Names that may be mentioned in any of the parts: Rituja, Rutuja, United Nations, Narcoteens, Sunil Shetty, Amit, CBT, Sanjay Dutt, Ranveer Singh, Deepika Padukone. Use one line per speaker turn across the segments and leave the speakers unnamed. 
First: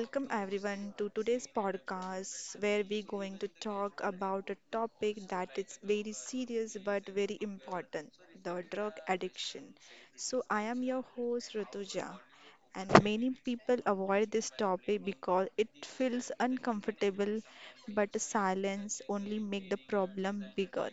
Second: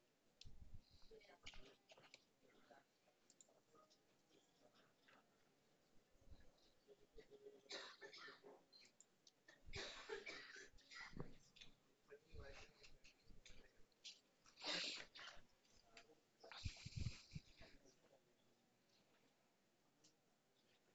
welcome everyone to today's podcast where we're going to talk about a topic that is very serious but very important, the drug addiction. So, I am your host Rituja, and many people avoid this topic because it feels uncomfortable, but silence only make the problem bigger.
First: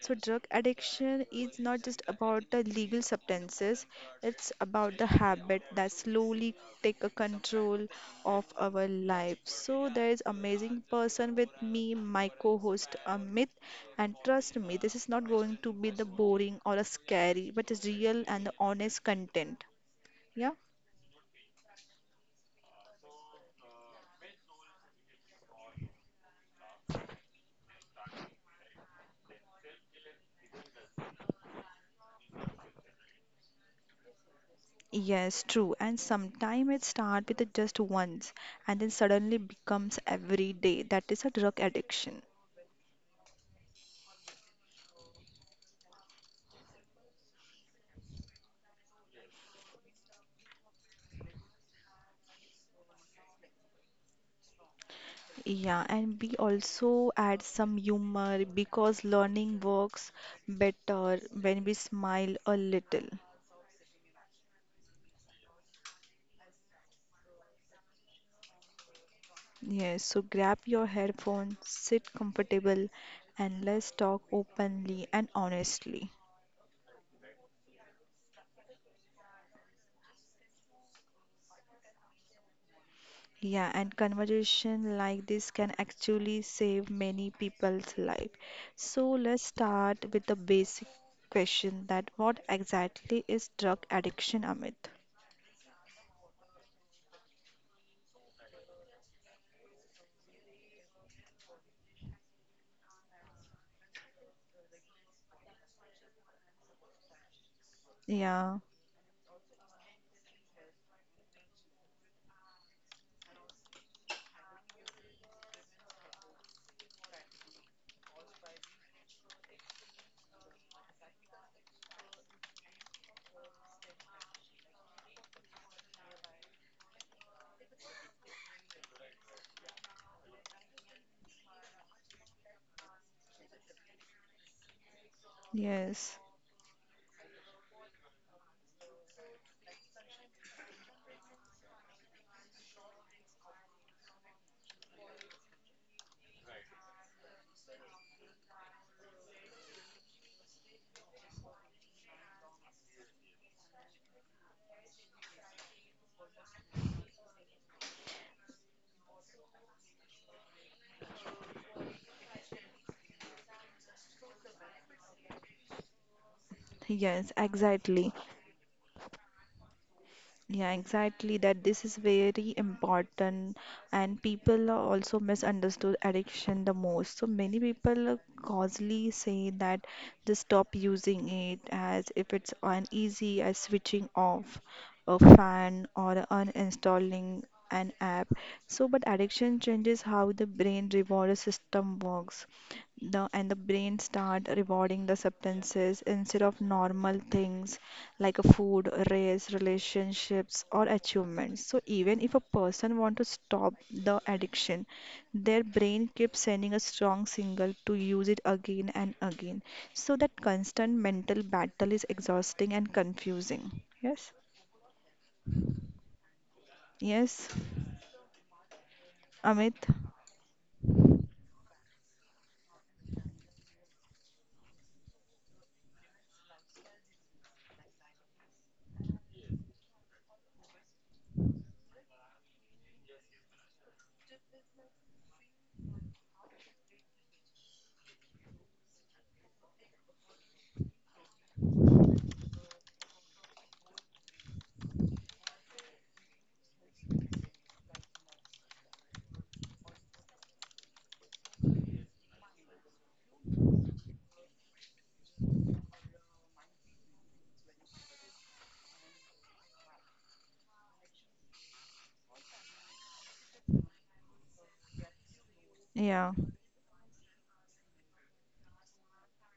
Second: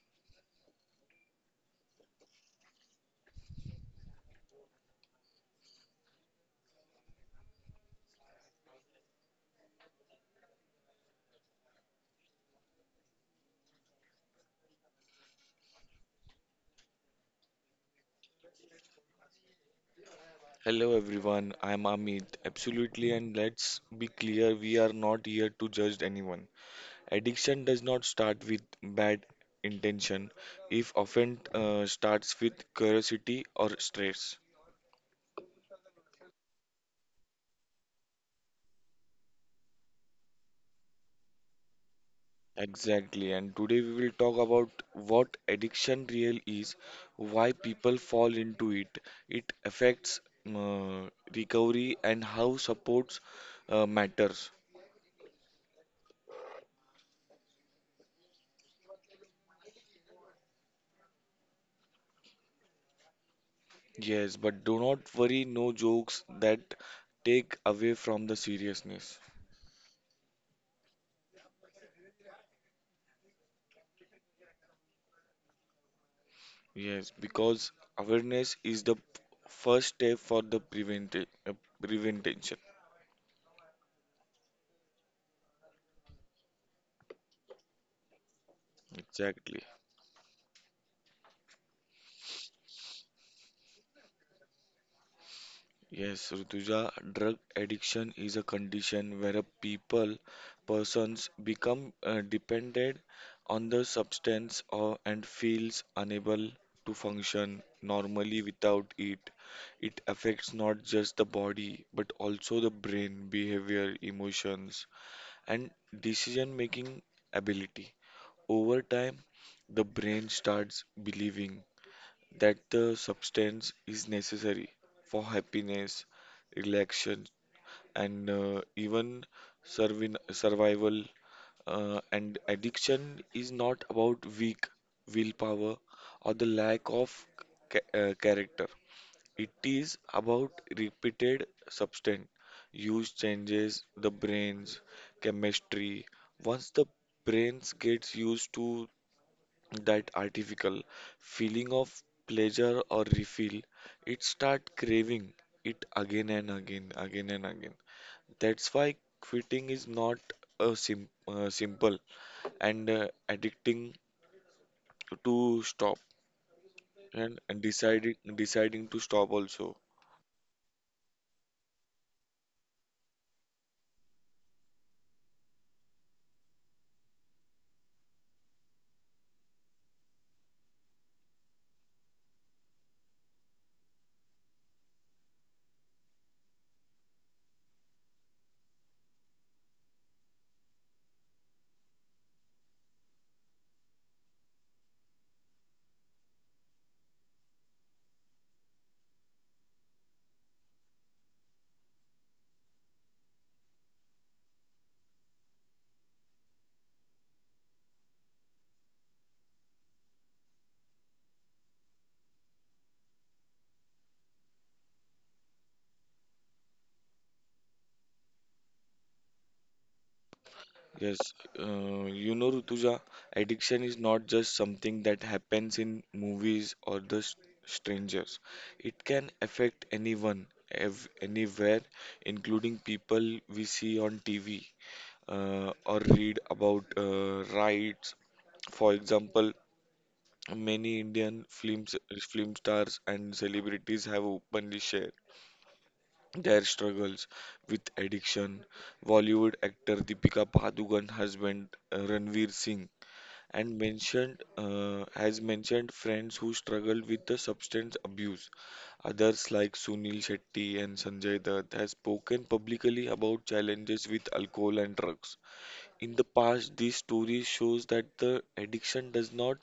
So, drug addiction is not just about the legal substances, it's about the habit that slowly take a control of our life. So, there is amazing person with me, my co-host Amit, and trust me, this is not going to be the boring or a scary, but it's real and honest content. Yeah.
Hello everyone, I'm Amit. Absolutely, and let's be clear, we are not here to judge anyone. Addiction does not start with bad intention, if often starts with curiosity or stress.
Yes, true. And sometimes it starts with just once and then suddenly becomes every day. That is a drug addiction.
Exactly, and today we will talk about what addiction real is, why people fall into it, it affects uh, recovery, and how supports matters.
Yeah, and we also add some humor because learning works better when we smile a little.
Yes, but do not worry, no jokes that take away from the seriousness.
Yes, so grab your headphones, sit comfortable, and let's talk openly and honestly.
Yes, because awareness is the first step for the prevention.
Yeah, and conversation like this can actually save many people's life. So let's
Exactly.
start with the basic question that what exactly is drug addiction, Amit?
Yes, Rutuja, drug addiction is a condition where a people, persons become dependent on the substance or and feels unable to function normally
Yeah,
without it. It affects not just the body but also the brain, behavior, emotions, and decision-making ability. Over time, the brain starts believing that the substance is necessary for happiness, relaxation, and even survival. And addiction is not about weak willpower
yes.
or the lack of character. It is about repeated substance use changes the brain's chemistry. Once the brains gets used to that artificial feeling of pleasure or refill, it start craving it again and again, again and again. That's why quitting is not a simple and addicting to stop
Yes,
and,
exactly.
deciding to stop also.
Yeah, exactly. That this is very important, and people are also misunderstood addiction the most. So many people causally say that they stop using it as if it's uneasy as switching off a fan or uninstalling an app. So, but addiction changes how the brain reward system works the and the brain start rewarding the substances instead of normal things like a food, race, relationships, or achievements. So even if a person want to stop the addiction, their brain keeps sending a strong signal to use it again and again. So that constant mental battle is exhausting and confusing. Yes. Yes, Amit.
Yes, you know, Rutuja, addiction is not just something that happens in movies or the strangers. It can affect anyone, ev anywhere, including people we see on TV or read about rights. For example, many Indian films, film stars and celebrities have openly shared their struggles with addiction. Bollywood actor Deepika Padukone husband Ranveer Singh and mentioned has mentioned friends who struggled with the substance abuse. Others like Sunil Shetty and Sanjay Dutt has spoken publicly about challenges with alcohol and drugs. In the
Yeah.
past, this story shows that the addiction does not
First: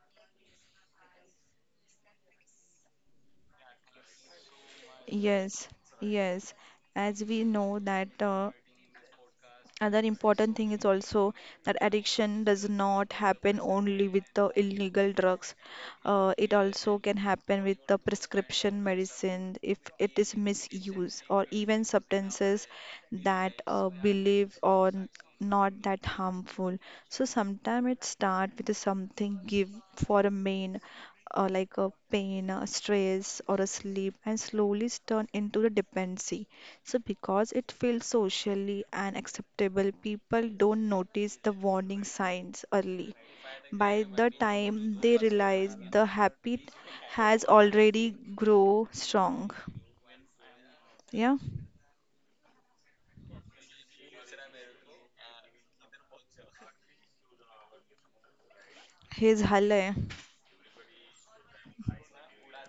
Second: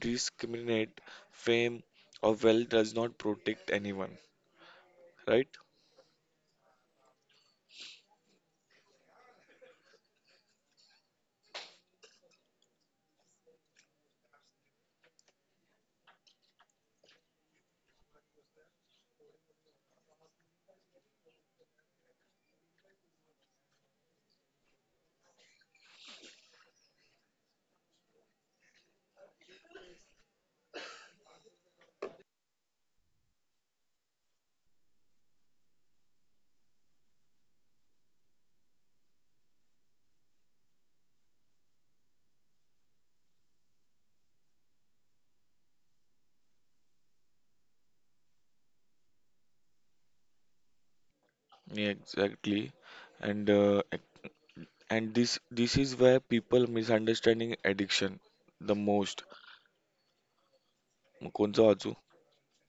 discriminate, fame or wealth does not protect anyone, right?
Yes. Yes. As we know that another important thing is also that addiction does not happen only with the illegal drugs. It also can happen with the prescription medicine if it is misused, or even substances that believe or not that harmful. So sometimes it start with something give for a main like a pain, a stress, or a sleep, and slowly turn into the dependency. So, because it feels socially unacceptable, people don't notice the warning signs early. By the time they realize the habit has already grown strong. Yeah,
Yeah, exactly. And and this is where people misunderstanding addiction the most.
हे झालंय
मग कोणचं वाचू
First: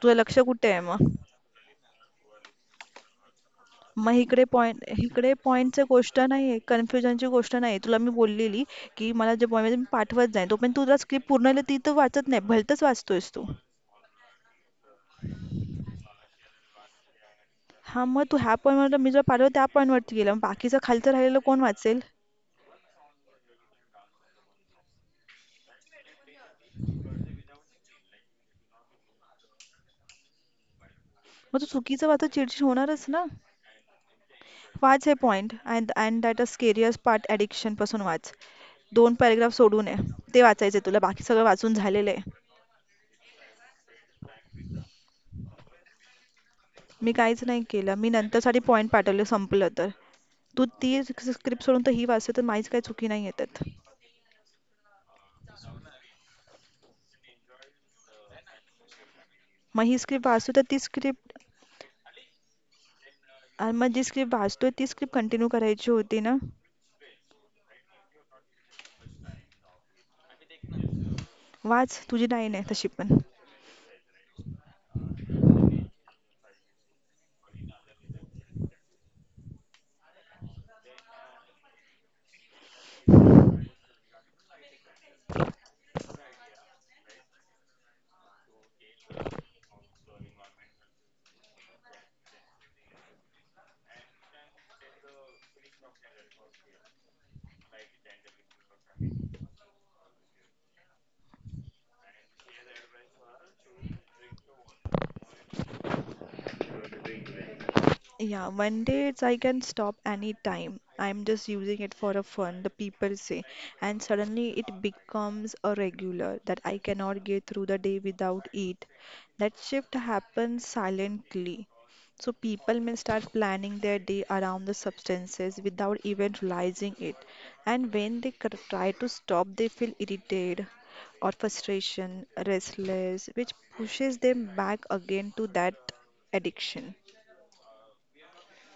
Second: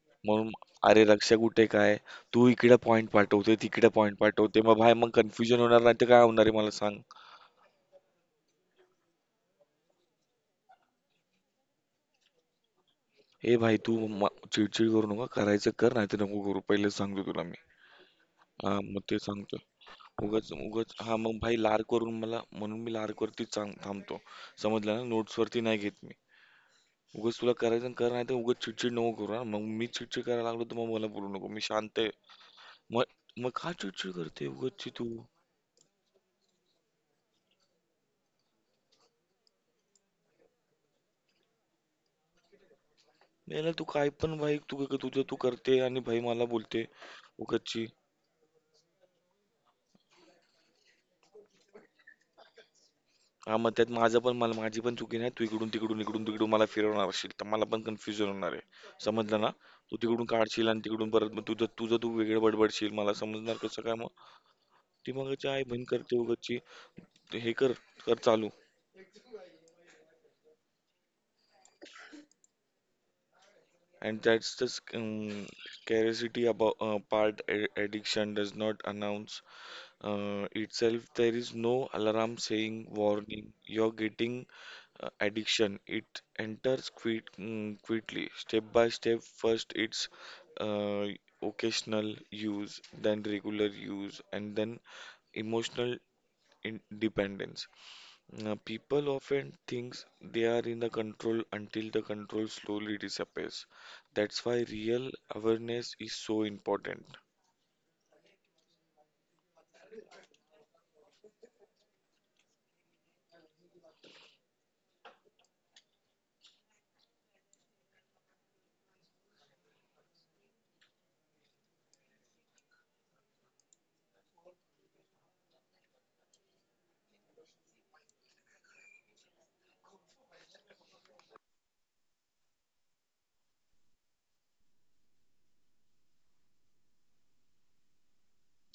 तुझं लक्ष
म्हणून
कुठे आहे
अरे
मग
रक्षा कुठे काय तू इकडे पॉइंट पाठवते तिकडे
मग
पॉइंट
इकडे
पाठवते मग
पॉइंट
भाई मग
इकडे
कन्फ्युजन होणार
पॉइंटचं
नाही तर
गोष्ट
काय होणार आहे
नाही
मला सांग
कन्फ्युजनची गोष्ट नाही तुला मी बोललेली की मला जे पॉइंट मी पाठवत जाईन तोपर्यंत तुझा स्क्रिप्ट पूर्ण लिहिली ती तर वाचत नाही भलतंच वाचतोयस तू
ए भाई तू म- चिडचिड करू नका करायचं कर नाही तर नको करू पहिले सांगतो तुला मी
हां मग तू ह्या
हा मग
पॉईंटवरनं मी
ते
जो पाहिलं
सांगतो
त्या पॉईंटवरती गेला मग
उगाच
बाकीचं
उगाच हा
खालचं
मग
राहिलेलं
भाई
कोण
लार
वाचेल
करून मला म्हणून मी लार वरतीच थांबतो समजलं ना नोट्स वरती नाही घेत उगाच तुला करायचं आणि कर, नाहीतर उगाच चिडचिड नको करू हां. मग मी चिडचिड करायला लागलो तर मग मला बोलू नको. मी
मग तो
शांत
चुकीचं
आहे.
वाचून चिडचिड होणारच ना
मग मग का चिडचिड करते उगाचची
वाच
तू?
हे point and and that a serious part ॲडिक्शनपासून वाच दोन पॅरेग्राफ सोडून आहे ते वाचायचे तुला बाकी सगळं वाचून झालेलं आहे
याला तू काय पण भाई तू तुझं तू करते आणि भाई मला बोलते
मी काहीच नाही
उगाचची.
केलं मी नंतरसाठी पॉईंट पाठवले संपलं तर तू ती स्क्रिप्ट सोडून तर ही वाचते तर माझीच काही चुकी नाही
हां,
येतात
मग त्यात माझं पण मला माझी पण चुकी नाही. तू इकडून-तिकडून, इकडून-तिकडून मला फिरवणार असशील तर मला पण कन्फ्युजन होणार आहे. समजलं ना?
मग
तू
ही
तिकडून
स्क्रिप्ट वाचतो तर
काढशील
ती
आणि तिकडून परत
स्क्रिप्ट
मग तुझं तुझं तू वेगळं बडबडशील. मला समजणार कसं
मग
काय
जी
मग?
स्क्रिप्ट वाचतोय ती
ती
स्क्रिप्ट
मगाची
कंटिन्यू
आई-बहीण
करायची
करते
होती ना
उगाचची. हे कर, कर चालू.
वाच तुझी नाही नाही तशी पण
And that's the scarcity about part addiction does not announce itself. There is no alarm saying warning. You're getting addiction. It enters quickly, step by step. First, it's uh, occasional use, then regular use, and then emotional independence. Now, people often think they are in the control until the control slowly disappears. That's why real awareness is so important.
Yeah, one day it's I can stop anytime. I'm just using it for a fun, the people say. And suddenly it becomes a regular that I cannot get through the day without it. That shift happens silently. So people may start planning their day around the substances without even realizing it. And when they try to stop, they feel irritated or frustration, restless, which pushes them back again to that addiction.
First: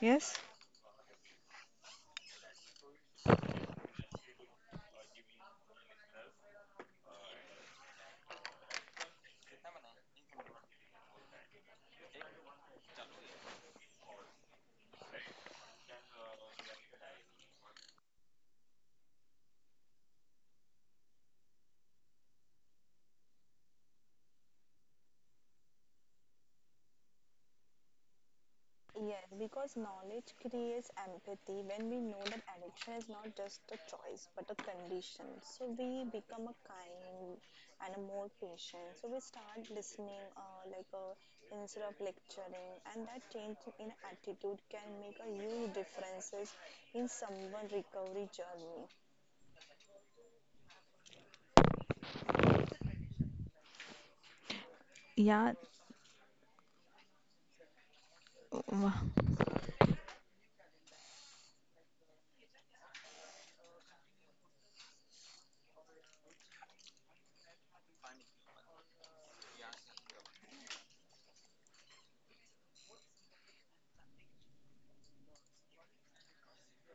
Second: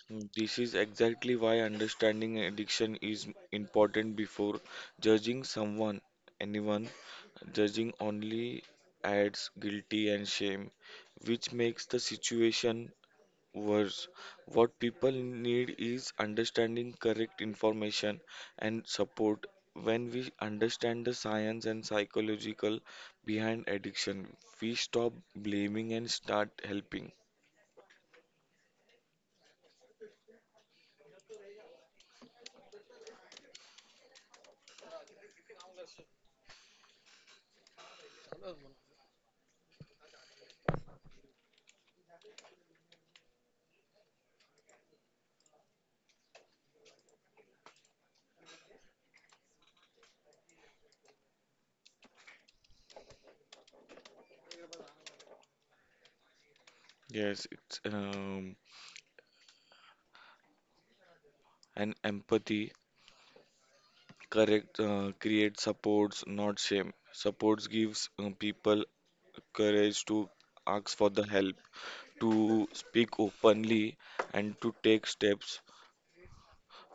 Yes?
This is exactly why understanding addiction is important before judging someone, anyone. Judging only adds guilty and shame, which makes the situation worse. What people need is understanding correct information and support. When we understand the science and psychological behind addiction, we stop blaming and start helping.
Yes, because knowledge creates empathy when we know that addiction is not just a choice but a condition. So we become a kind and a more patient. So we start listening, like, instead of lecturing, and that change in attitude can make a huge differences in someone recovery. या
Yes, it's and empathy correct create supports, not shame. Supports gives people courage to ask for the help, to speak openly, and to take steps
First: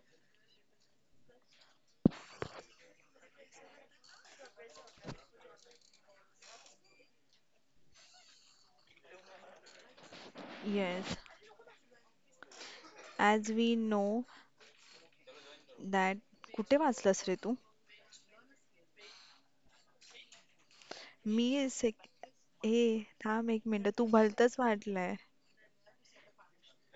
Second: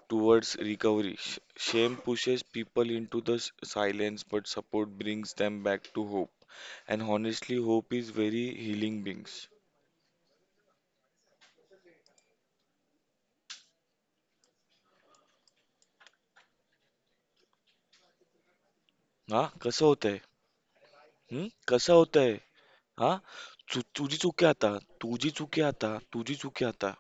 towards recovery. Shame pushes people into the silence, but support brings them back to hope. And honestly, hope is very healing brings.
Yes as we know that कुठे वाचलंस रे तू
हा कसं होतंय
मी
हम्म कसं
सेक
होतंय
ए
हा
थांब एक
चु-
मिनटं तू
तुझी चुकी
भलतंच
आता
वाटलंय
तुझी चुकी आता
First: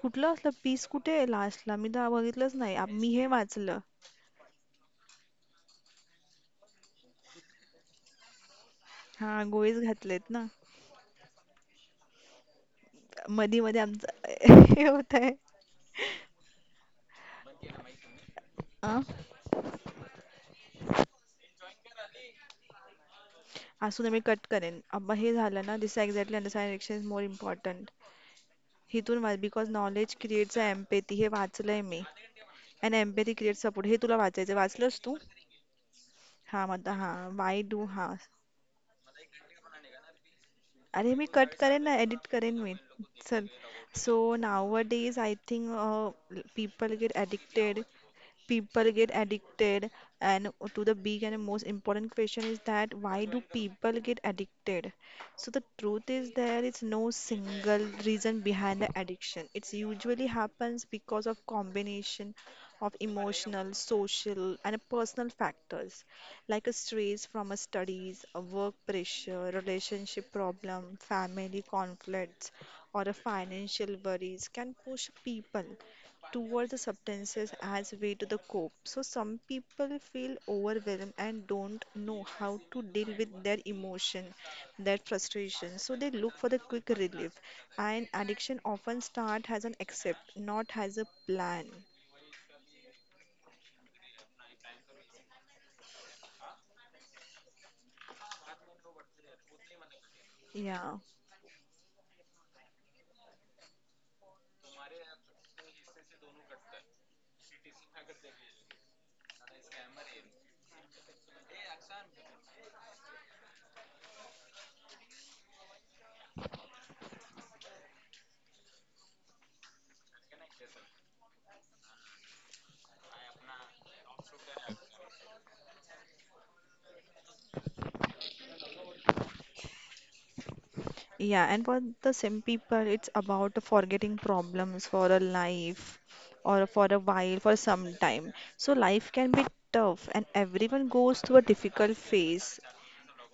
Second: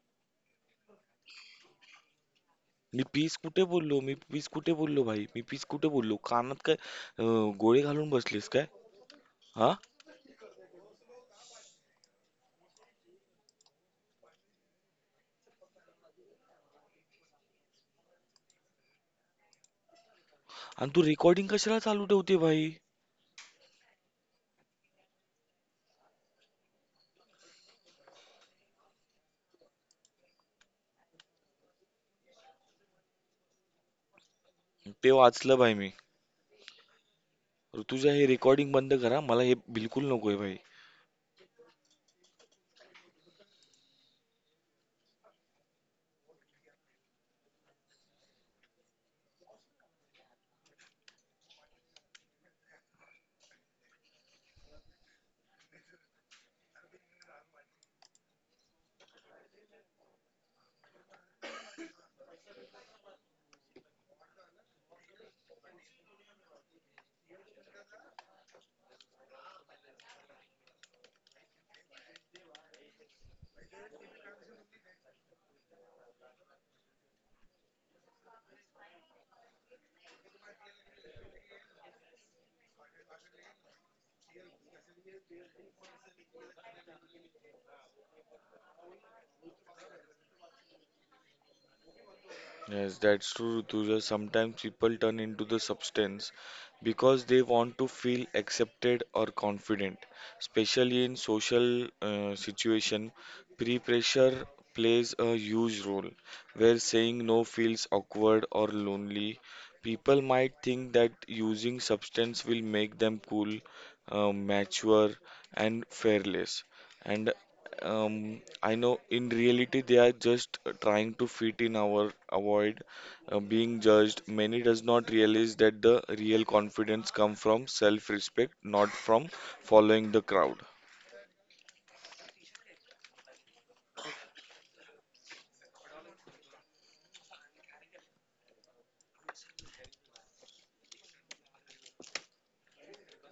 कुठलं असलं पीस कुठे आहे लास्टला मी तर बघितलंच नाही आप-
मी
मी हे
पीस कुठे
वाचलं
बोललो भाई मी पीस कुठे बोललो कानात काय अं, गोळे घालून बसलीस काय
हा
हा
गोळीच घातलेत ना मधी मध्ये आमचं हे होत आहे आ?
आणि तू रेकॉर्डिंग कशाला चालू ठेवते भाई
असू दे मी कट करेन अब हे झालं ना this exactly understand action is more important हिथून वाच because knowledge creates a empathy हे वाचलंय मी अँड एम्पॅथी क्रिएट्स सपोर्ट हे तुला वाचायचं वाचलंस
ते
तू
वाचलं भाई मी
हा मग आता हा वाय डू हा
ऋतुजा हे रेकॉर्डिंग बंद करा मला हे बिलकुल नकोय भाई
अरे मी कट करेन ना एडिट करेन मी चल, सो nowadays I think people get addicted and, to the big and most important question is that why do people get addicted. So the truth is there is no single reason behind the addiction, it usually happens because of combination of emotional, social and personal factors like a stress from a studies, a work pressure, relationship problem, family conflicts, or a financial worries can push people towards the substances as way to the cope. So some people feel overwhelmed and don't know how to deal with their emotion, their frustration. So they look for the quick relief. And addiction often start as an accept, not as a plan.
Yes, that's true, Rutuja. Sometimes people turn into the substance because they want to feel accepted or confident,
Yeah.
especially in social situation. Pre-pressure plays a huge role, where saying no feels awkward or lonely. People might think that using substance will make them cool, mature, and fearless. And I know in reality they are just trying to fit in our avoid being judged. Many does not realize that the real confidence come from self-respect, not from following the crowd.
Yeah, and for the same people, it's about forgetting problems for a life or for a while, for some time. So life can be tough, and everyone goes through a difficult phase.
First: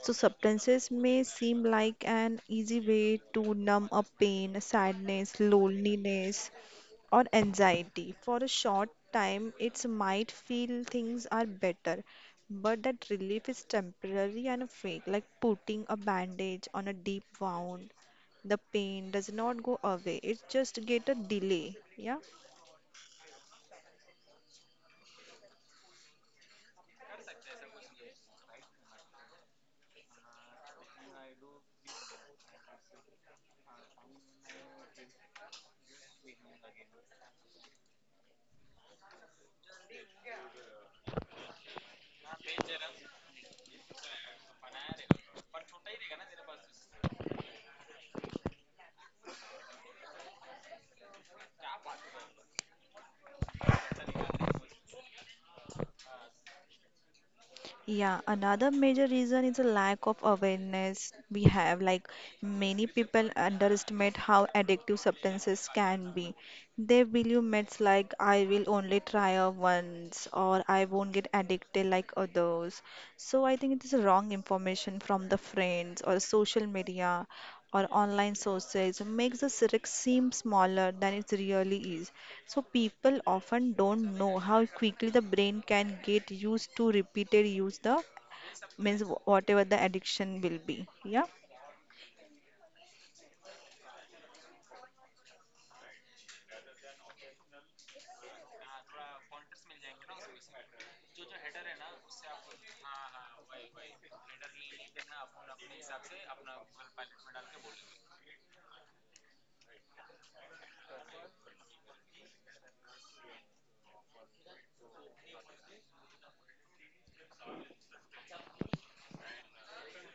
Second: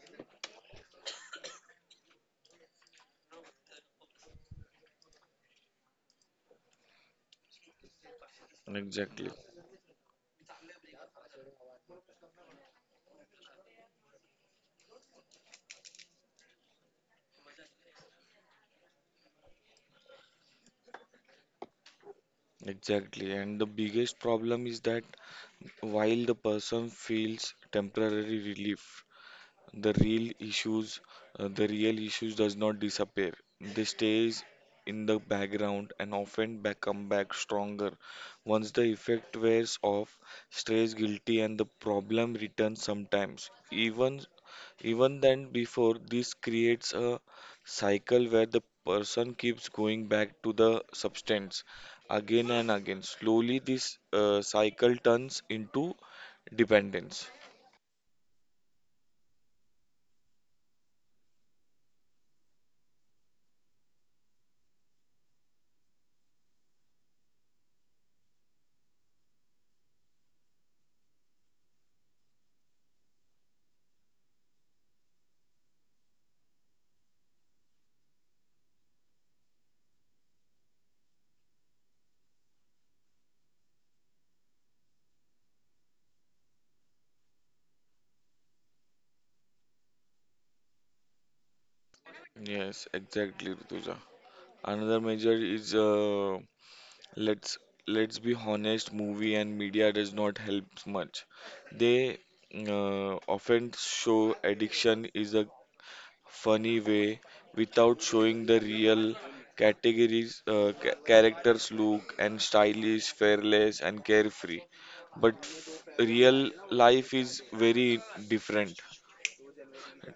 So substances may seem like an easy way to numb a pain, sadness, loneliness, or anxiety. For a short
Exactly.
time, it might feel things are better, but that relief is temporary and fake, like putting a bandage on a deep wound. The pain does not go away, it just get a delay. Yeah.
Exactly. And the biggest problem is that while the person feels temporary relief, the real issues does not disappear, they stays in the background and often back come back stronger once the effect wears off, stays guilty and the problem returns sometimes even even then before. This creates a cycle where the person keeps going back to the substance again and again. Slowly this cycle turns into dependence.
Yeah, another major reason is a lack of awareness we have. Like many people underestimate how addictive substances can be. They believe myths like I will only try a once or I won't get addicted like others. So I think it is wrong information from the friends or social media or online sources makes the syrinx seem smaller than it really is. So people often don't know how quickly the brain can get used to repeated use the means whatever the addiction will be. Yeah.
Yes, exactly, Rituja. Another major is let's let's be honest, movie and media does not help much. They often show addiction is a funny way without showing the real categories, characters look and stylish, fearless and carefree. But real life is very different.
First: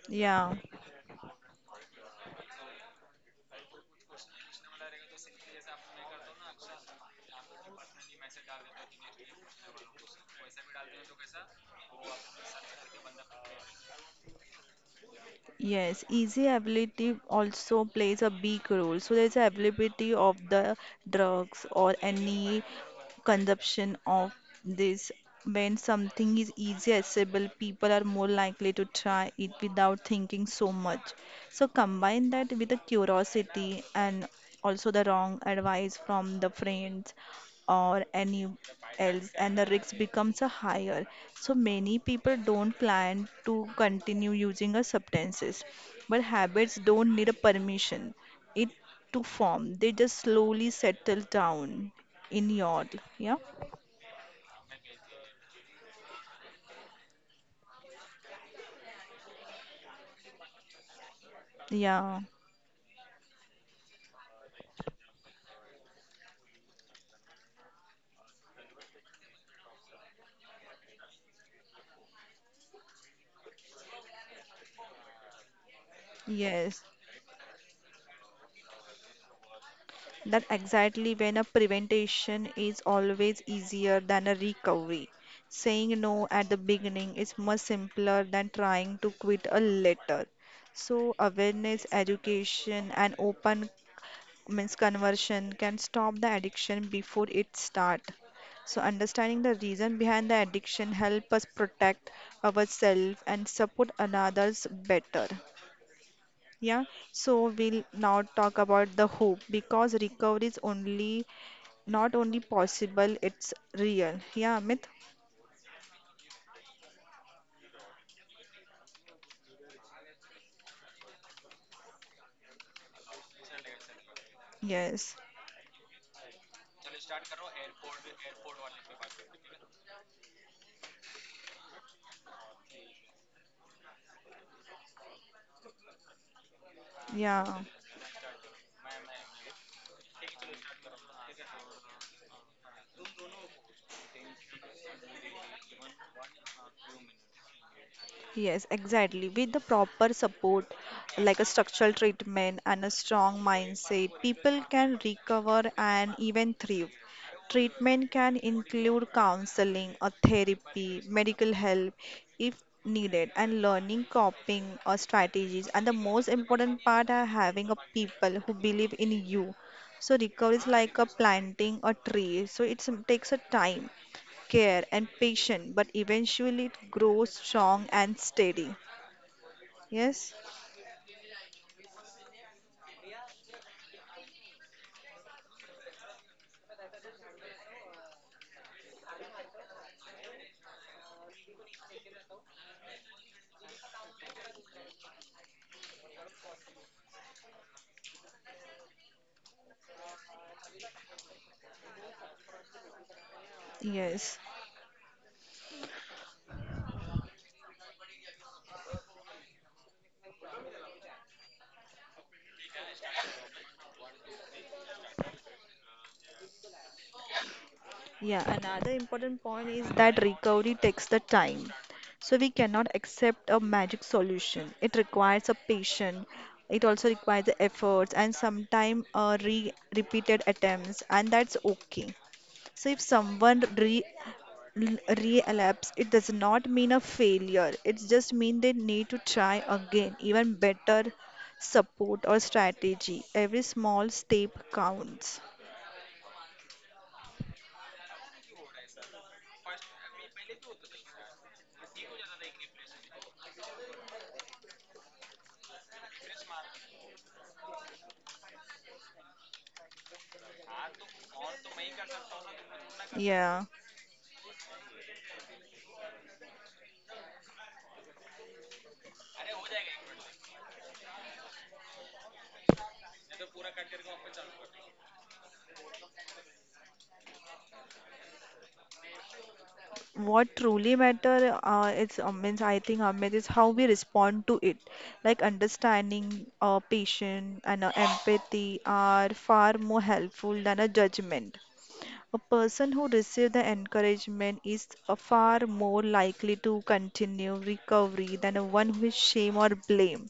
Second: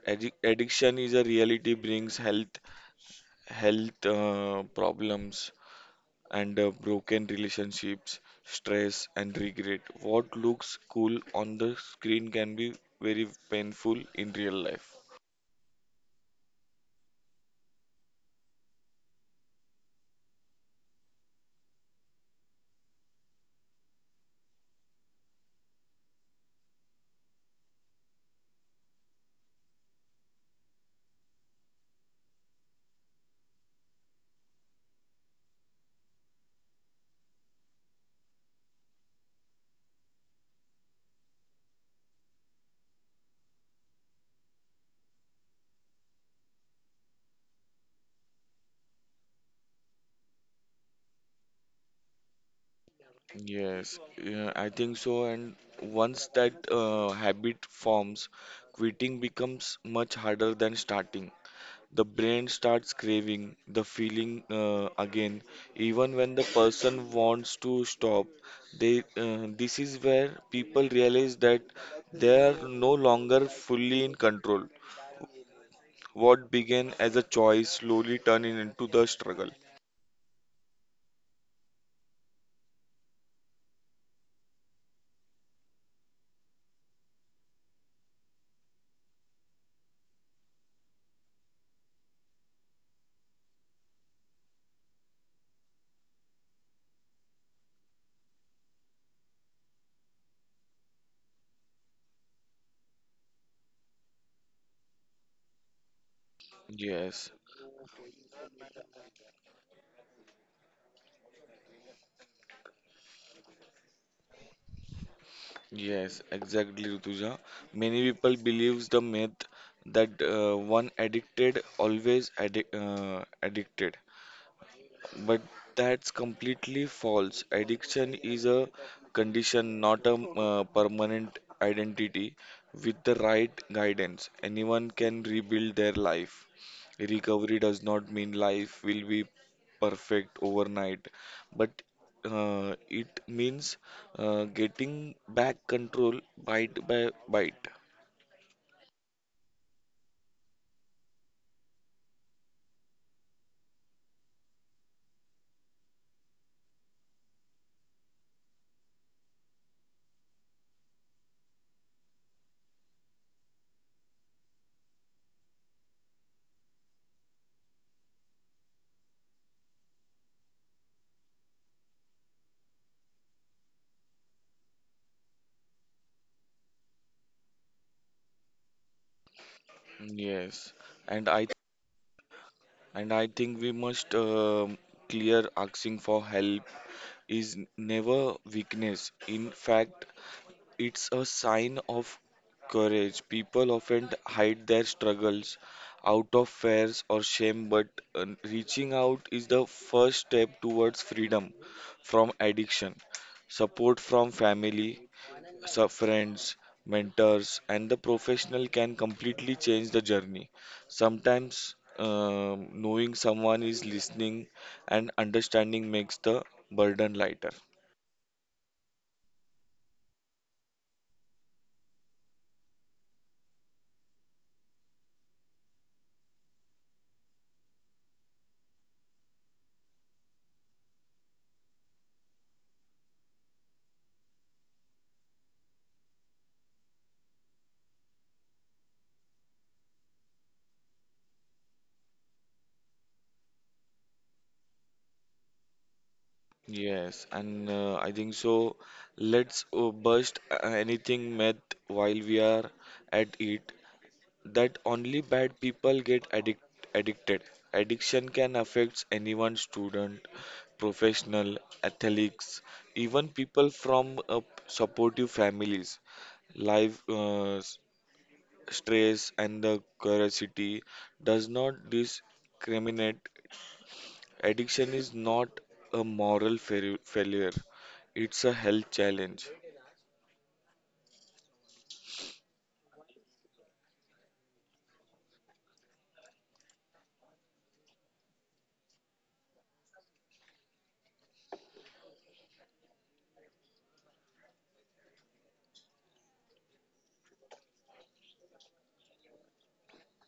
Yeah.
Addiction is a reality brings health problems and broken relationships, stress, and regret. What looks cool on the screen can be very painful in real life.
Yes, easy availability also plays a big role. So there's availability of the drugs or any consumption of this. When something is easy accessible, people are more likely to try it without thinking so much. So combine that with the curiosity and also the wrong advice from the friends or any else, and the risk becomes a higher. So many people don't plan to continue using a substances, but habits don't need a permission, it to form, they just slowly settle down in your, yeah.
Yes, yeah, I think so. And once that habit forms, quitting becomes much harder than starting. The
Yeah,
brain starts craving the feeling again, even when the person wants to stop. This is where people realize that they are no longer fully in control. What
yes.
began as a choice slowly turning into the struggle.
That exactly when a prevention is always easier than a recovery. Saying no at the beginning is much simpler than trying to quit a later. So awareness, education, and open means conversion can stop the addiction before it starts. So understanding the reason behind the addiction help us protect ourselves and support others better. Yeah,
Yes,
so we'll now talk about the hope because recovery is only not only possible, it's real. Yeah, Amit?
yes, exactly, Rutuja. Many people believes the myth that one addicted always addicted.
Yes.
But that's completely false. Addiction is a condition, not a permanent identity. With the right guidance, anyone can rebuild their life.
Yeah.
Recovery does not mean life will be perfect overnight, but it means getting back control bite by bite.
Yes, exactly. With the proper support, like a structural treatment and a strong mindset, people can recover and even thrive. Treatment can include counseling or therapy, medical help if needed, and learning coping or strategies. And the most important part are having a people who believe in you. So recovery is like a planting a tree. So it takes a time, care and patience, but eventually it grows strong and steady. Yes?
Yes, and I and I think we must clear asking for help is never weakness. In fact, it's a sign of courage. People often hide their struggles out of fears or shame, but uh, reaching out is the first step towards freedom from addiction. Support from
Yes.
family, so friends, mentors, and the professional can completely change the journey. Sometimes knowing someone is listening and understanding makes the burden lighter.
Yeah, another important point is that recovery takes the time. So we cannot accept a magic solution. It requires a patience. It also requires the efforts and sometimes re repeated attempts, and that's okay. So if someone l- relapse, it does not mean a failure, it's just mean they need to try again, even better support or strategy. Every small step counts.
Yes, and I think so. Let's bust anything myth while we are at it. That only bad people addicted. Addiction can affect anyone: student, professional, athletes, even
Yeah.
people from supportive families. Life stress and the curiosity does not discriminate. Addiction is not a moral failure, it's a health challenge.
What truly matter it's means I think, Amit, is how we respond to it. Like understanding patient and empathy are far more helpful than a judgment. A person who receives the encouragement is far more likely to continue recovery than one who is shame or blame.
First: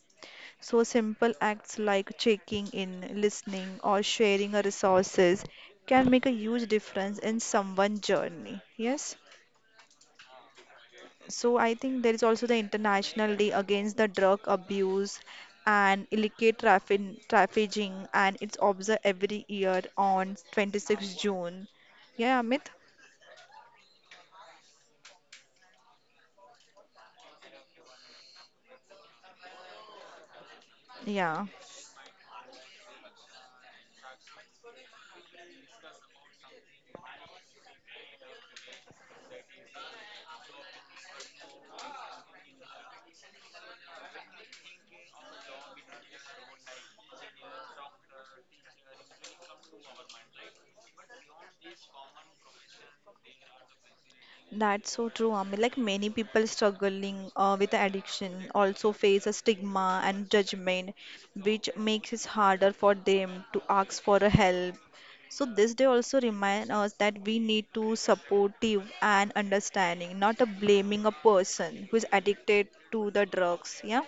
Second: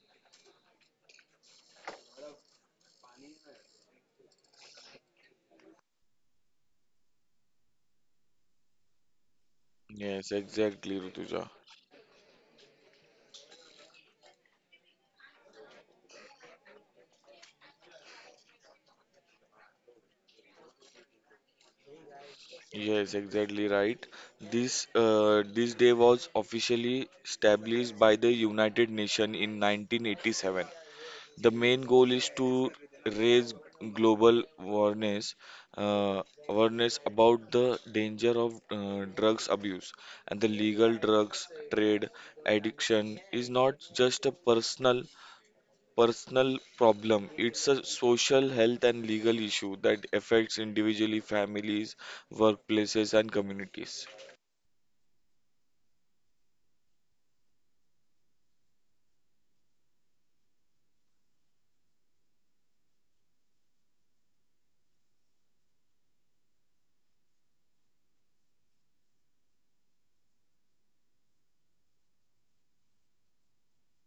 So simple acts like checking in, listening, or sharing a resources can make a huge difference in someone's journey. Yes.
Yes, exactly, Rutuja.
So I think there is also the International Day Against the Drug Abuse and Illicit Traffic Trafficking, and it's observed every year on June 26. Yeah, Amit.
Yes, exactly right. This day was officially established by the United Nations in 1987.
Yeah.
The main goal is to raise global awareness uh, about the danger of drugs abuse and the legal drugs trade. Addiction is not just a personal problem. It's a social health and legal issue that affects individually families, workplaces, and communities.
That's so true, Ami. Like many people struggling with addiction also face a stigma and judgment, which makes it harder for them to ask for a help. So this day also remind us that we need to supportive and understanding, not a blaming a person who is addicted to the drugs. Yeah.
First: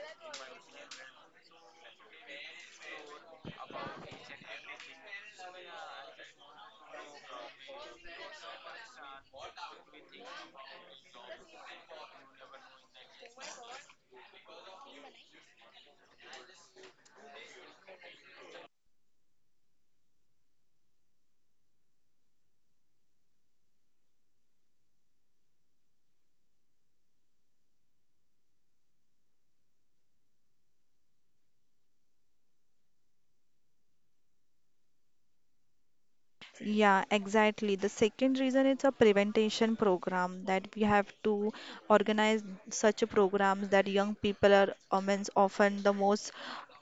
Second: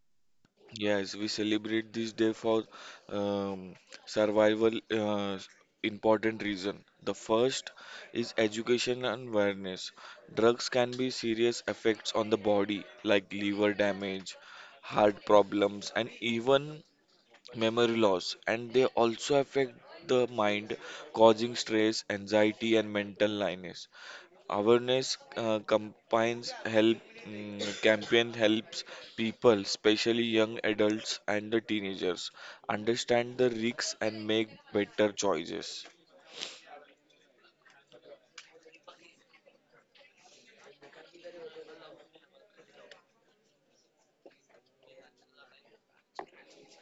Yes, we celebrate this day for um, survival important reason. The first is education and awareness. Drugs can be serious effects on the body like liver damage, heart problems and even memory loss, and they also affect the mind causing stress, anxiety and mental illness. Awareness campaign helps people, especially young adults and the teenagers, understand the risks and make better choices.
Yeah, exactly. The second reason, it's a prevention program that we have to organize such a programs that young people are, often the most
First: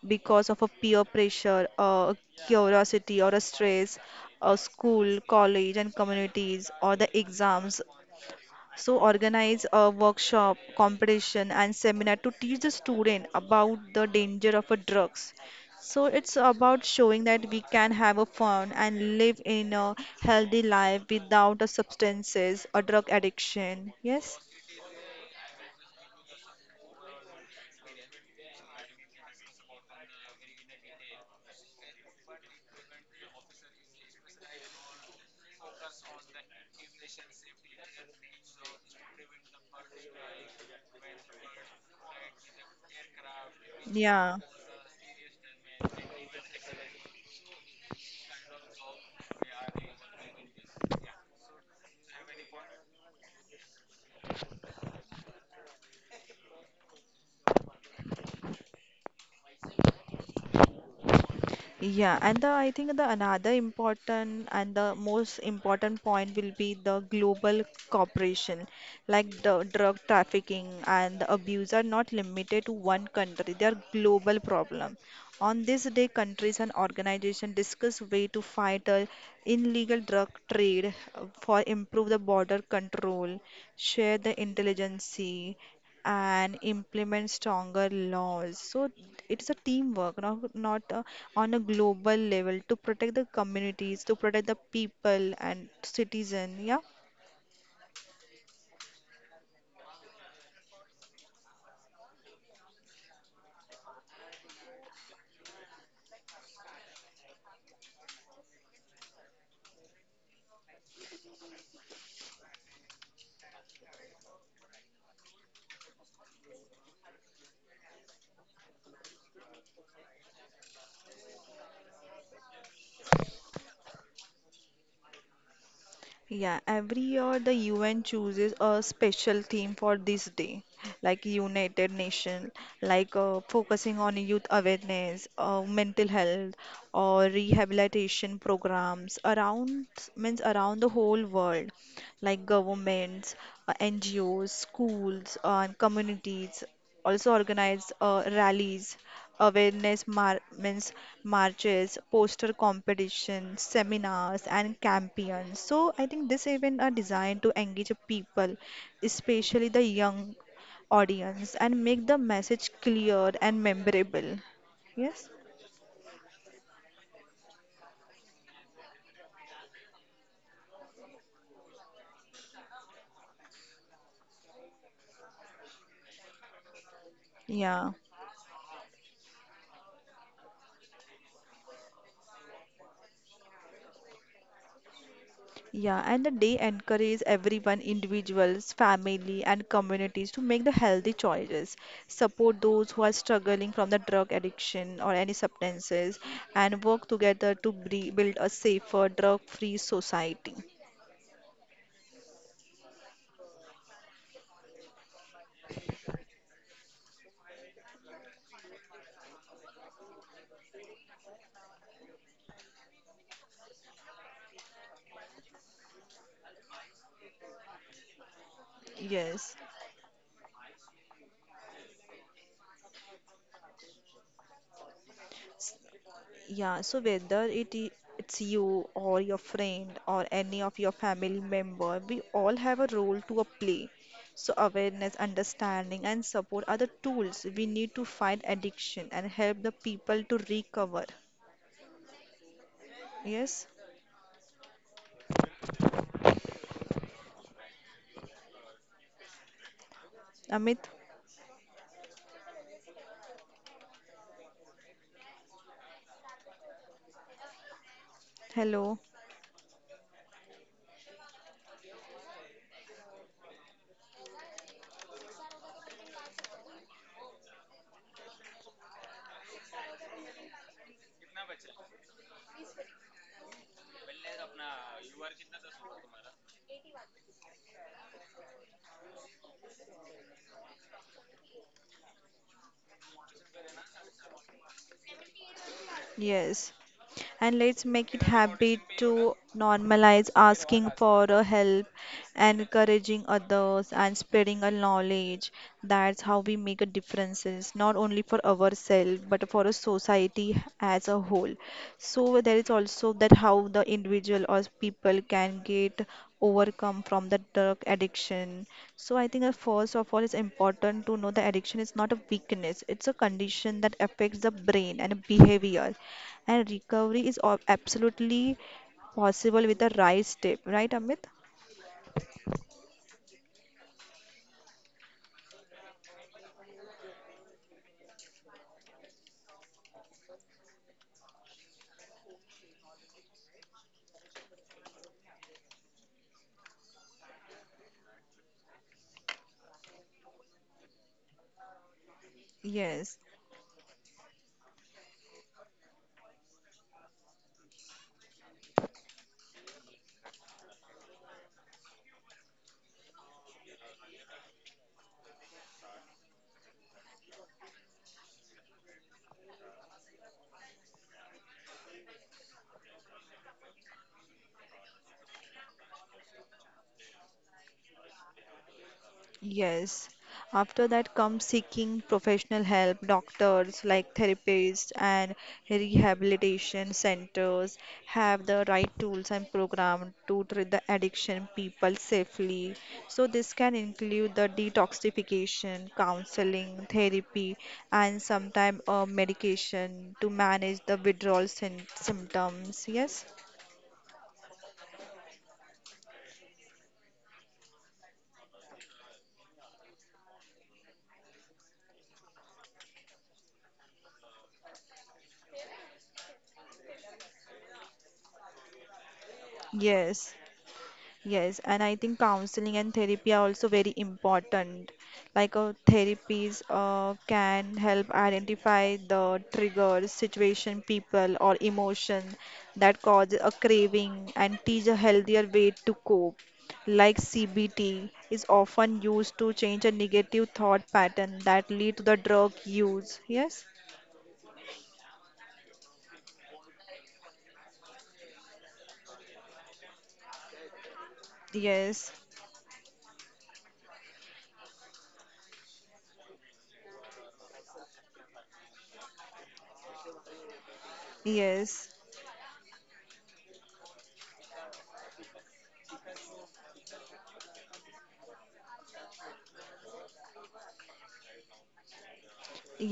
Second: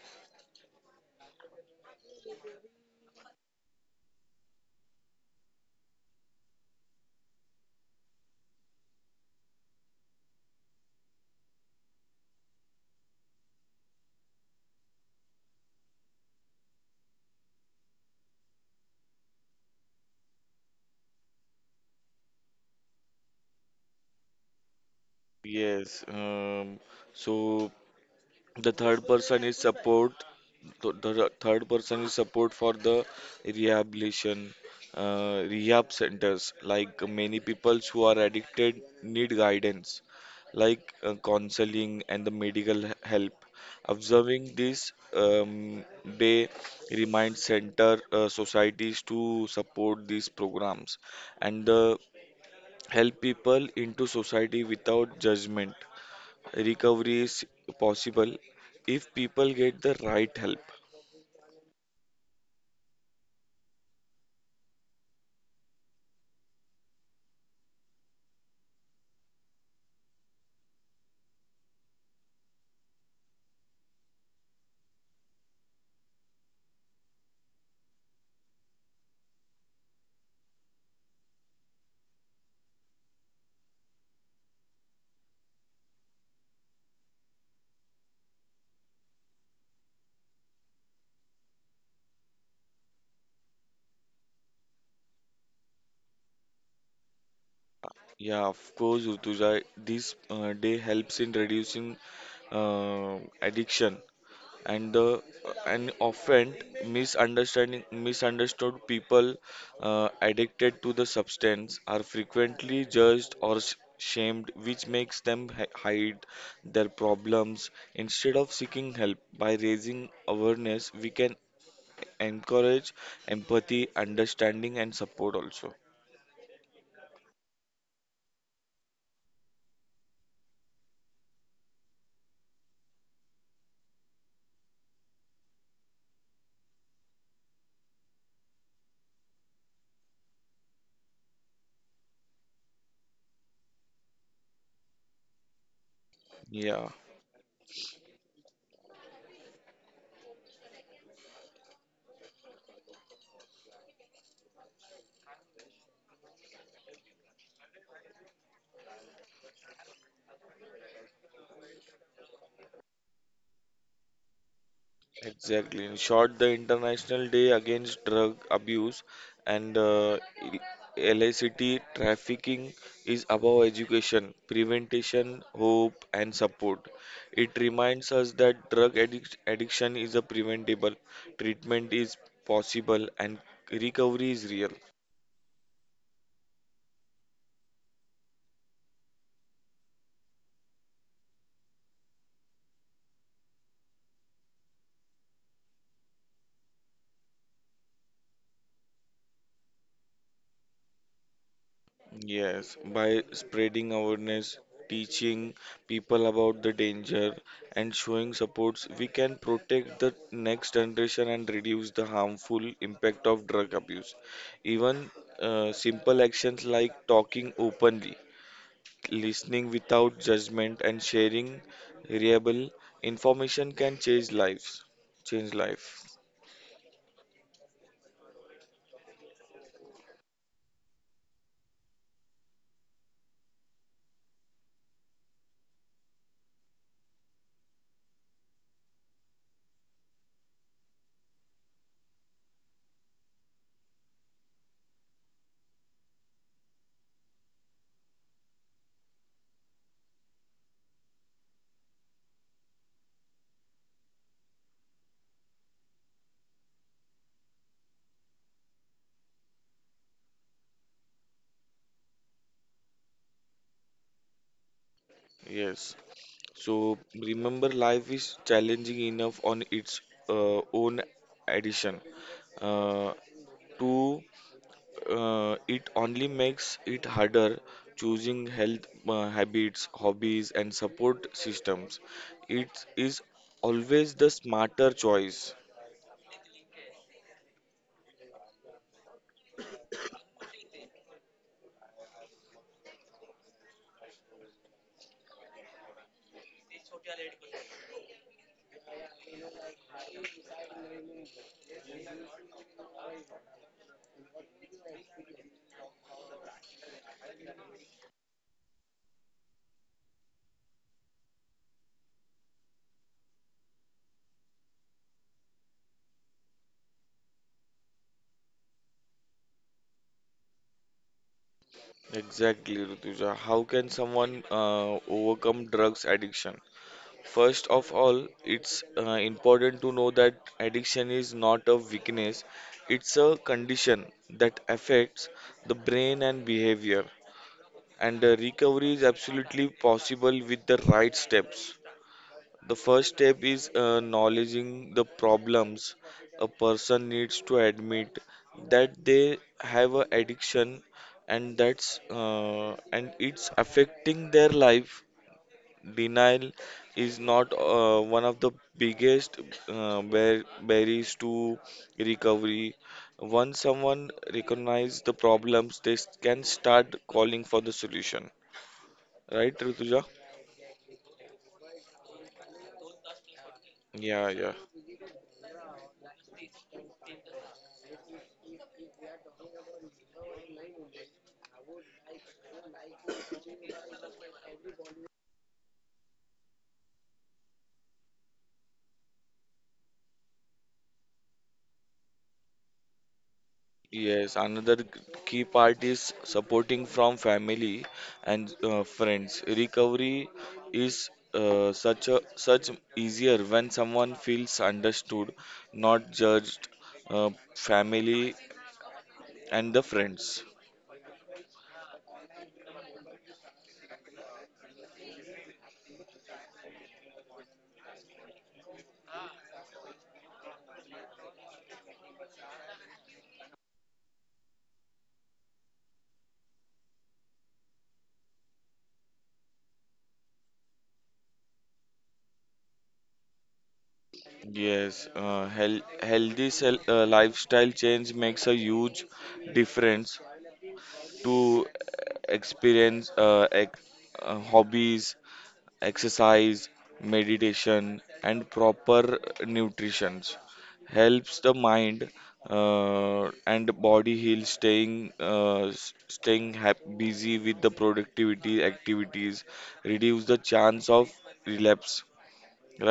because of a peer pressure, curiosity or a stress, school, college and communities or the exams, so organize a workshop, competition, and seminar to teach the student about the danger of a drugs. So it's about showing that we can have a fun and live in a healthy life without a substances or drug addiction. Yes?
Yes, so the third person is support. The third person is support for the rehabilitation, rehab centers. Like many people who are addicted need guidance, like counseling and the medical help.
Yeah.
Observing this, they remind center societies to support these programs and help people into society without judgment. Recovery is possible if people get the right help.
Yeah, I think the another important and the most important point will be the global cooperation. Like the drug trafficking and the abuse are not limited to one country; they are global problem. On this day, countries and organizations discuss way to fight illegal drug trade for improve the border control, share the intelligence, and implement stronger laws. So it's a teamwork, not, on a global level to protect the communities, to protect the people and citizen. Yeah.
Yeah, of course, Rutuja, this day helps in reducing uh, addiction and the and often misunderstanding misunderstood people addicted to the substance are frequently judged or shamed, which makes them hide their problems instead of seeking help. By raising awareness we can encourage empathy, understanding, and support also.
Yeah, every year the UN chooses a special theme for this day, like United Nations, like focusing on youth awareness, mental health, or rehabilitation programs around, means around the whole world, like governments, NGOs, schools, and communities
Yeah,
also organized rallies, awareness mar- means marches, poster competitions, seminars, and campaigns. So I think this event are designed to engage people, especially the young audience, and make the message clear and memorable. Yes.
exactly. In short, the International Day Against Drug Abuse and illicit trafficking is about education, prevention, hope, and support. It
Yeah.
reminds us that drug addiction is a preventable, treatment is possible, and recovery is real.
Yeah, and the day encourages everyone, individuals, family, and communities to make the healthy choices. Support those who are struggling from the drug addiction or any substances, and work together to build a safer, drug-free society.
Yes, by spreading awareness, teaching people about the danger, and showing supports, we can protect the next generation and reduce the harmful impact of drug abuse. Even simple actions like talking openly,
Yes.
listening without judgment, and sharing reliable information can change lives. Change life.
Yeah, so it's you or your friend or any of your family member, we all have a role to a play. So awareness, understanding, and support are the tools we need to fight addiction and help the people to recover. Yes, Amit. Hello.
Yes. So remember, life is challenging enough on its own addition. Uh, to it only makes it harder choosing health habits, hobbies, and support systems. It is always the smarter choice.
Yes. And let's make it habit to normalize asking for a help and encouraging others and spreading our knowledge. That's how we make a differences, not only for ourselves but for a society as a whole. So there is also that how the individual or people can get overcome from the drug addiction. So I think, first of all, it's important to know that addiction is not a weakness. It's a condition that affects the brain and behavior, and recovery is absolutely possible with the right step, right, Amit?
Exactly, Rutuja. How can someone overcome drugs addiction? First of all, it's important to know that addiction is not a weakness, it's a condition that affects the brain and behavior. And the recovery is absolutely possible with the right steps. The first
Yes,
step is acknowledging the problems. A person needs to admit that they have an addiction and that's and it's affecting their life. Denial is not one of the biggest barriers to recovery. Once someone recognizes the problems, can start calling for the solution. Right, Rituja?
yes. After that comes seeking professional help, doctors like
Yeah, yeah.
therapists and rehabilitation centers have the right tools and program to treat the addiction people safely. So this can include the detoxification, counseling, therapy, and sometimes medication to manage the withdrawal syn symptoms. Yes.
Yes, key part is supporting from family and friends. Recovery is such easier when someone feels understood, not judged. Family and the
Yes.
friends.
Yes, and I think counseling and therapy are also very important. Like a therapies can help identify the triggers, situation, people, or emotion that cause a craving and teach a healthier way to cope. Like CBT is often used to change a negative thought pattern that lead to the drug use. Yes,
Yes, healthy lifestyle change makes a huge difference to
yes,
experience hobbies, exercise, meditation, and proper nutrition. Helps the
yes.
mind and body heal, staying staying busy with the productivity activities, reduce the chance of relapse.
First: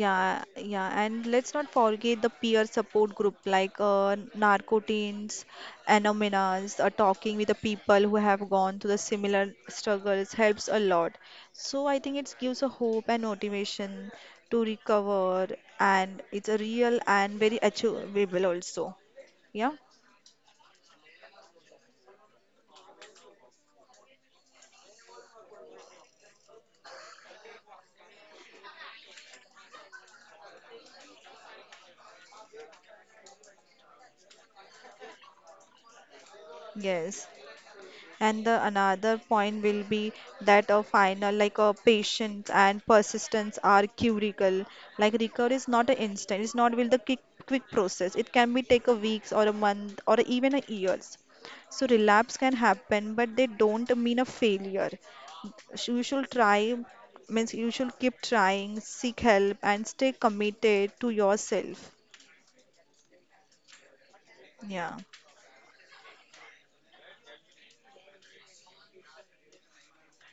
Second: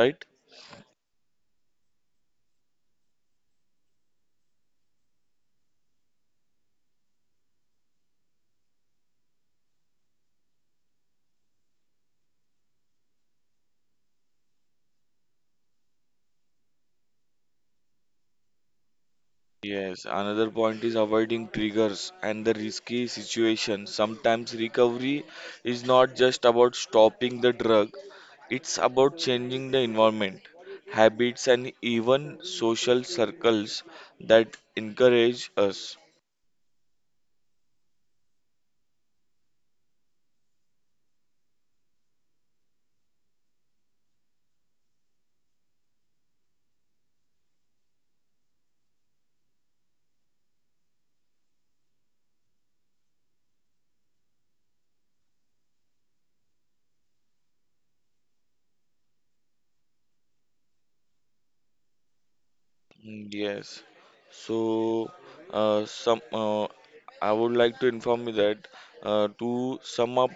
Right?
yeah, and let's not forget the peer support group, like Narcoteens, Anonymous, talking with the people who have gone through the similar struggles helps a lot. So I think it gives a hope and motivation to recover, and it's a real and very achievable also. Yeah,
Yes, another point is avoiding triggers and the risky situation. Sometimes recovery is not just about stopping the drug, it's about changing the environment, habits, and even social circles that encourage us.
yes. And the another point will be that a final, like a patience and persistence are curable. Like recovery is not an instant. It's not will the quick process. It can be take a weeks or a month or even a years. So relapse can happen, but they don't mean a failure. So you should try, means you should keep trying, seek help, and stay committed to yourself.
Mm, yes.
Yeah.
So, some I would like to inform you that to sum up,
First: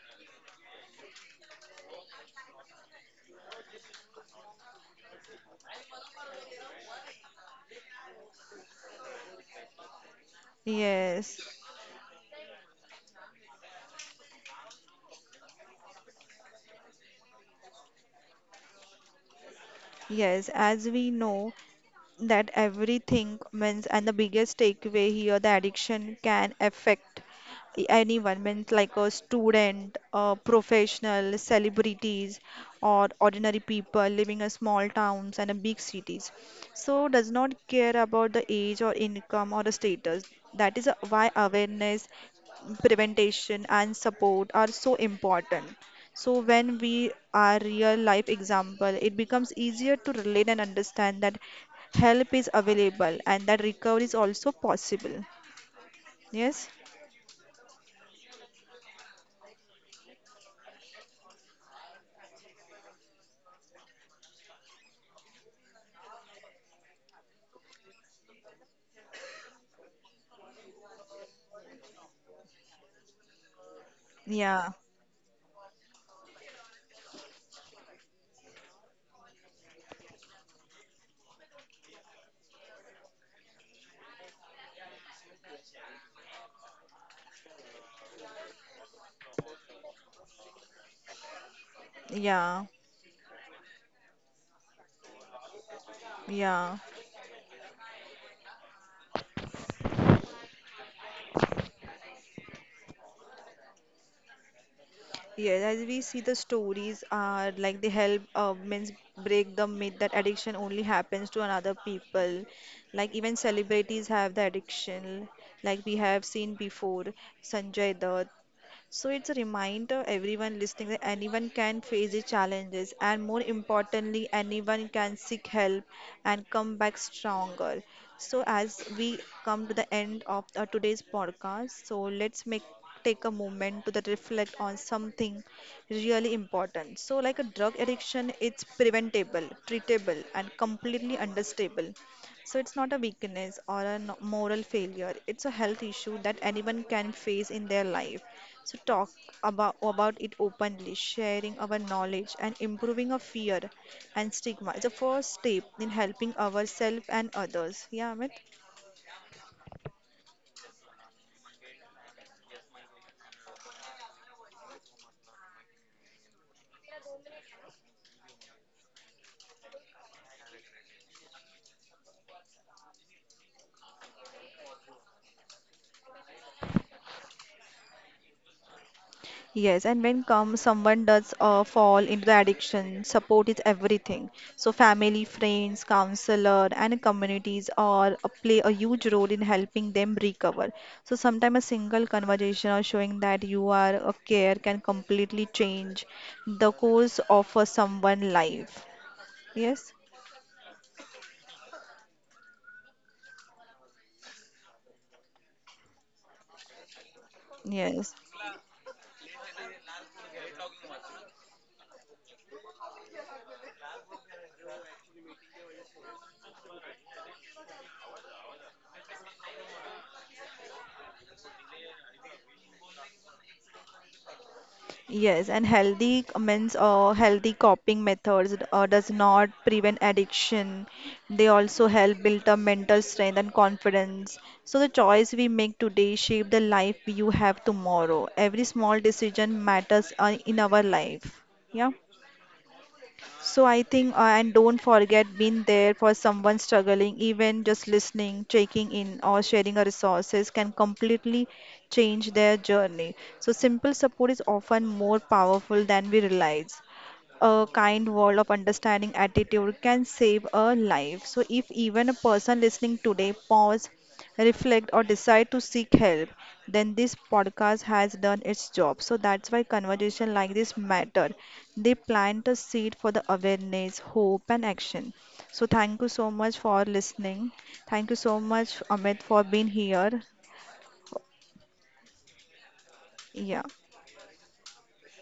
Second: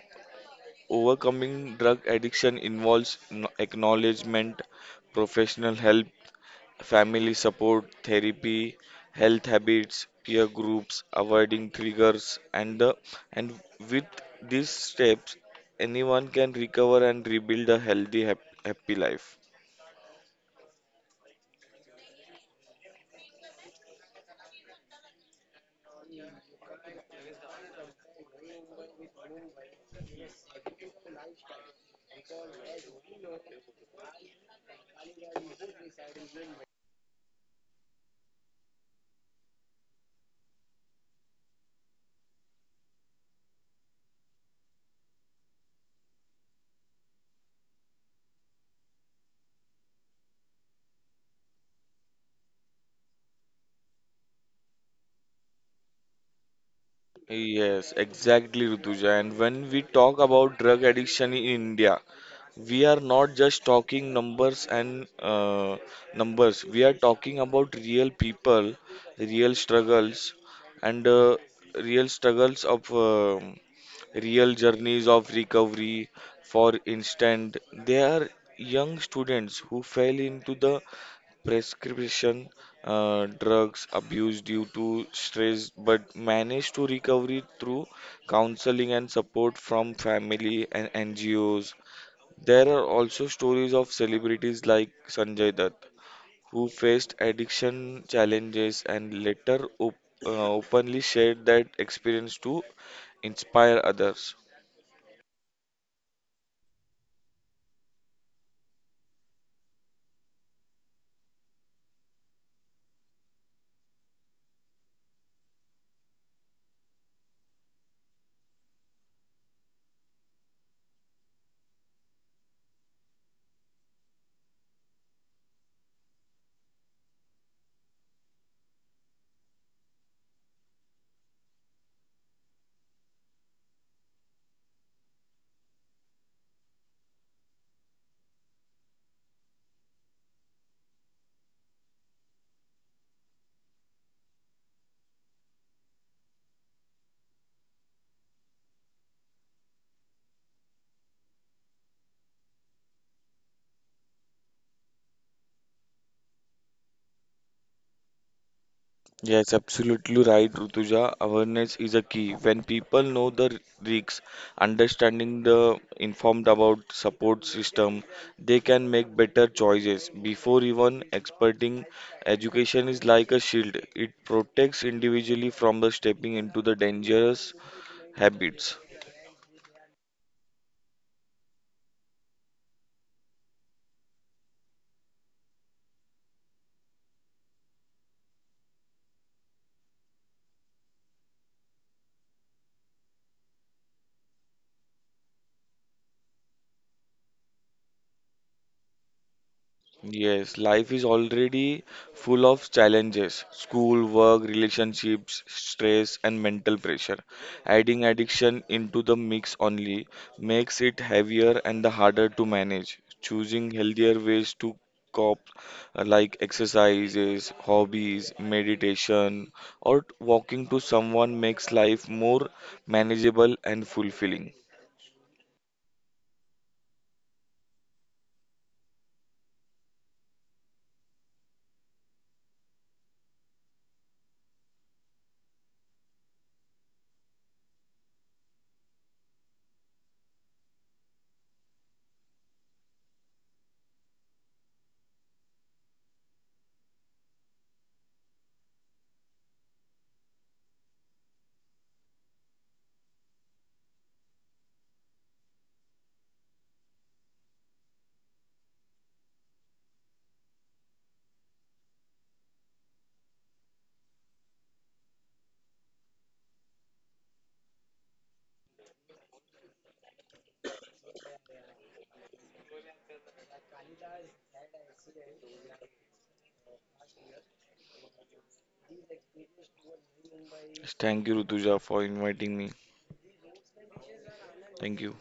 overcoming drug addiction involves acknowledgement, professional help, family support, therapy, health habits, peer groups,
Yes.
avoiding triggers, and with these steps, anyone can recover and rebuild a healthy, happy life.
Yes. As we know, that everything means and the biggest takeaway here, the addiction can affect anyone, means like a student, a professional, celebrities, or ordinary people living in small towns and a big cities. So does not care about the age or income or the status. That is why awareness, prevention and support are so important. So when we are real life example, it becomes easier to relate and understand that help is available and that recovery is also possible. Yes?
Yes, exactly, Rutuja. And when we talk about drug addiction in India, we are not just talking numbers. We are talking about real people, real struggles, and real struggles of um real
Yeah,
journeys of recovery. For instance, there are young students who fell into the prescription drugs abuse due to stress but managed to recovery through counseling and support from family and NGOs.
yeah,
There are also stories of celebrities like Sanjay Dutt who
yeah.
faced addiction challenges and later openly shared that experience to inspire others.
Yes, as we see, the stories are like they help means break the myth that addiction only happens to another people. Like even celebrities have the addiction, like we have seen before, Sanjay Dutt. So it's a reminder everyone listening that anyone can face the challenges, and more importantly, anyone can seek help and come back stronger. So as we come to the end of today's podcast, so let's make take a moment to that reflect on something really important. So like a drug addiction, it's preventable, treatable and completely understandable. So it's not a weakness or a moral failure. It's a health issue that anyone can face in their life. So talk about it openly, sharing our knowledge and improving our fear and stigma is the first step in helping ourselves and others. Yeah, Amit?
Yes, absolutely right, Rutuja. Awareness is a key. When people know the risks, understanding the informed about support system, they can make better choices. Before even experting, education is like a shield. It protects individually from the stepping into the dangerous habits.
Yes, and when come someone does fall into the addiction, support is everything. So family, friends, counselor, and communities all play a huge role in helping them recover. So sometimes a single conversation or showing that you are a care can completely change the course of someone's life. Yes,
Yes, life is already full of challenges school, work, relationships, stress, and mental pressure. Adding
yes.
addiction into the mix only makes it heavier and the harder to manage. Choosing healthier ways to cope, like exercises, hobbies, meditation, or walking to someone, makes life more manageable and fulfilling.
Yes, and healthy means healthy coping methods does not prevent addiction. They also help build up mental strength and confidence. So the choice we make today shape the life you have tomorrow. Every small decision matters in our life. Yeah. So I think, and don't forget being there for someone struggling, even just listening, checking in, or sharing a resources can completely change their journey. So simple support is often more powerful than we realize. A kind word of understanding attitude can save a life. So if even a person listening today pause, reflect, or decide to seek help, then this podcast has done its job. So that's why conversation like this matter. They plant a seed for the awareness, hope, and action. So thank you so much for listening. Thank you so much, Amit, for being here.
Thank you, Rutuja, for inviting me.
Yeah.
Thank you.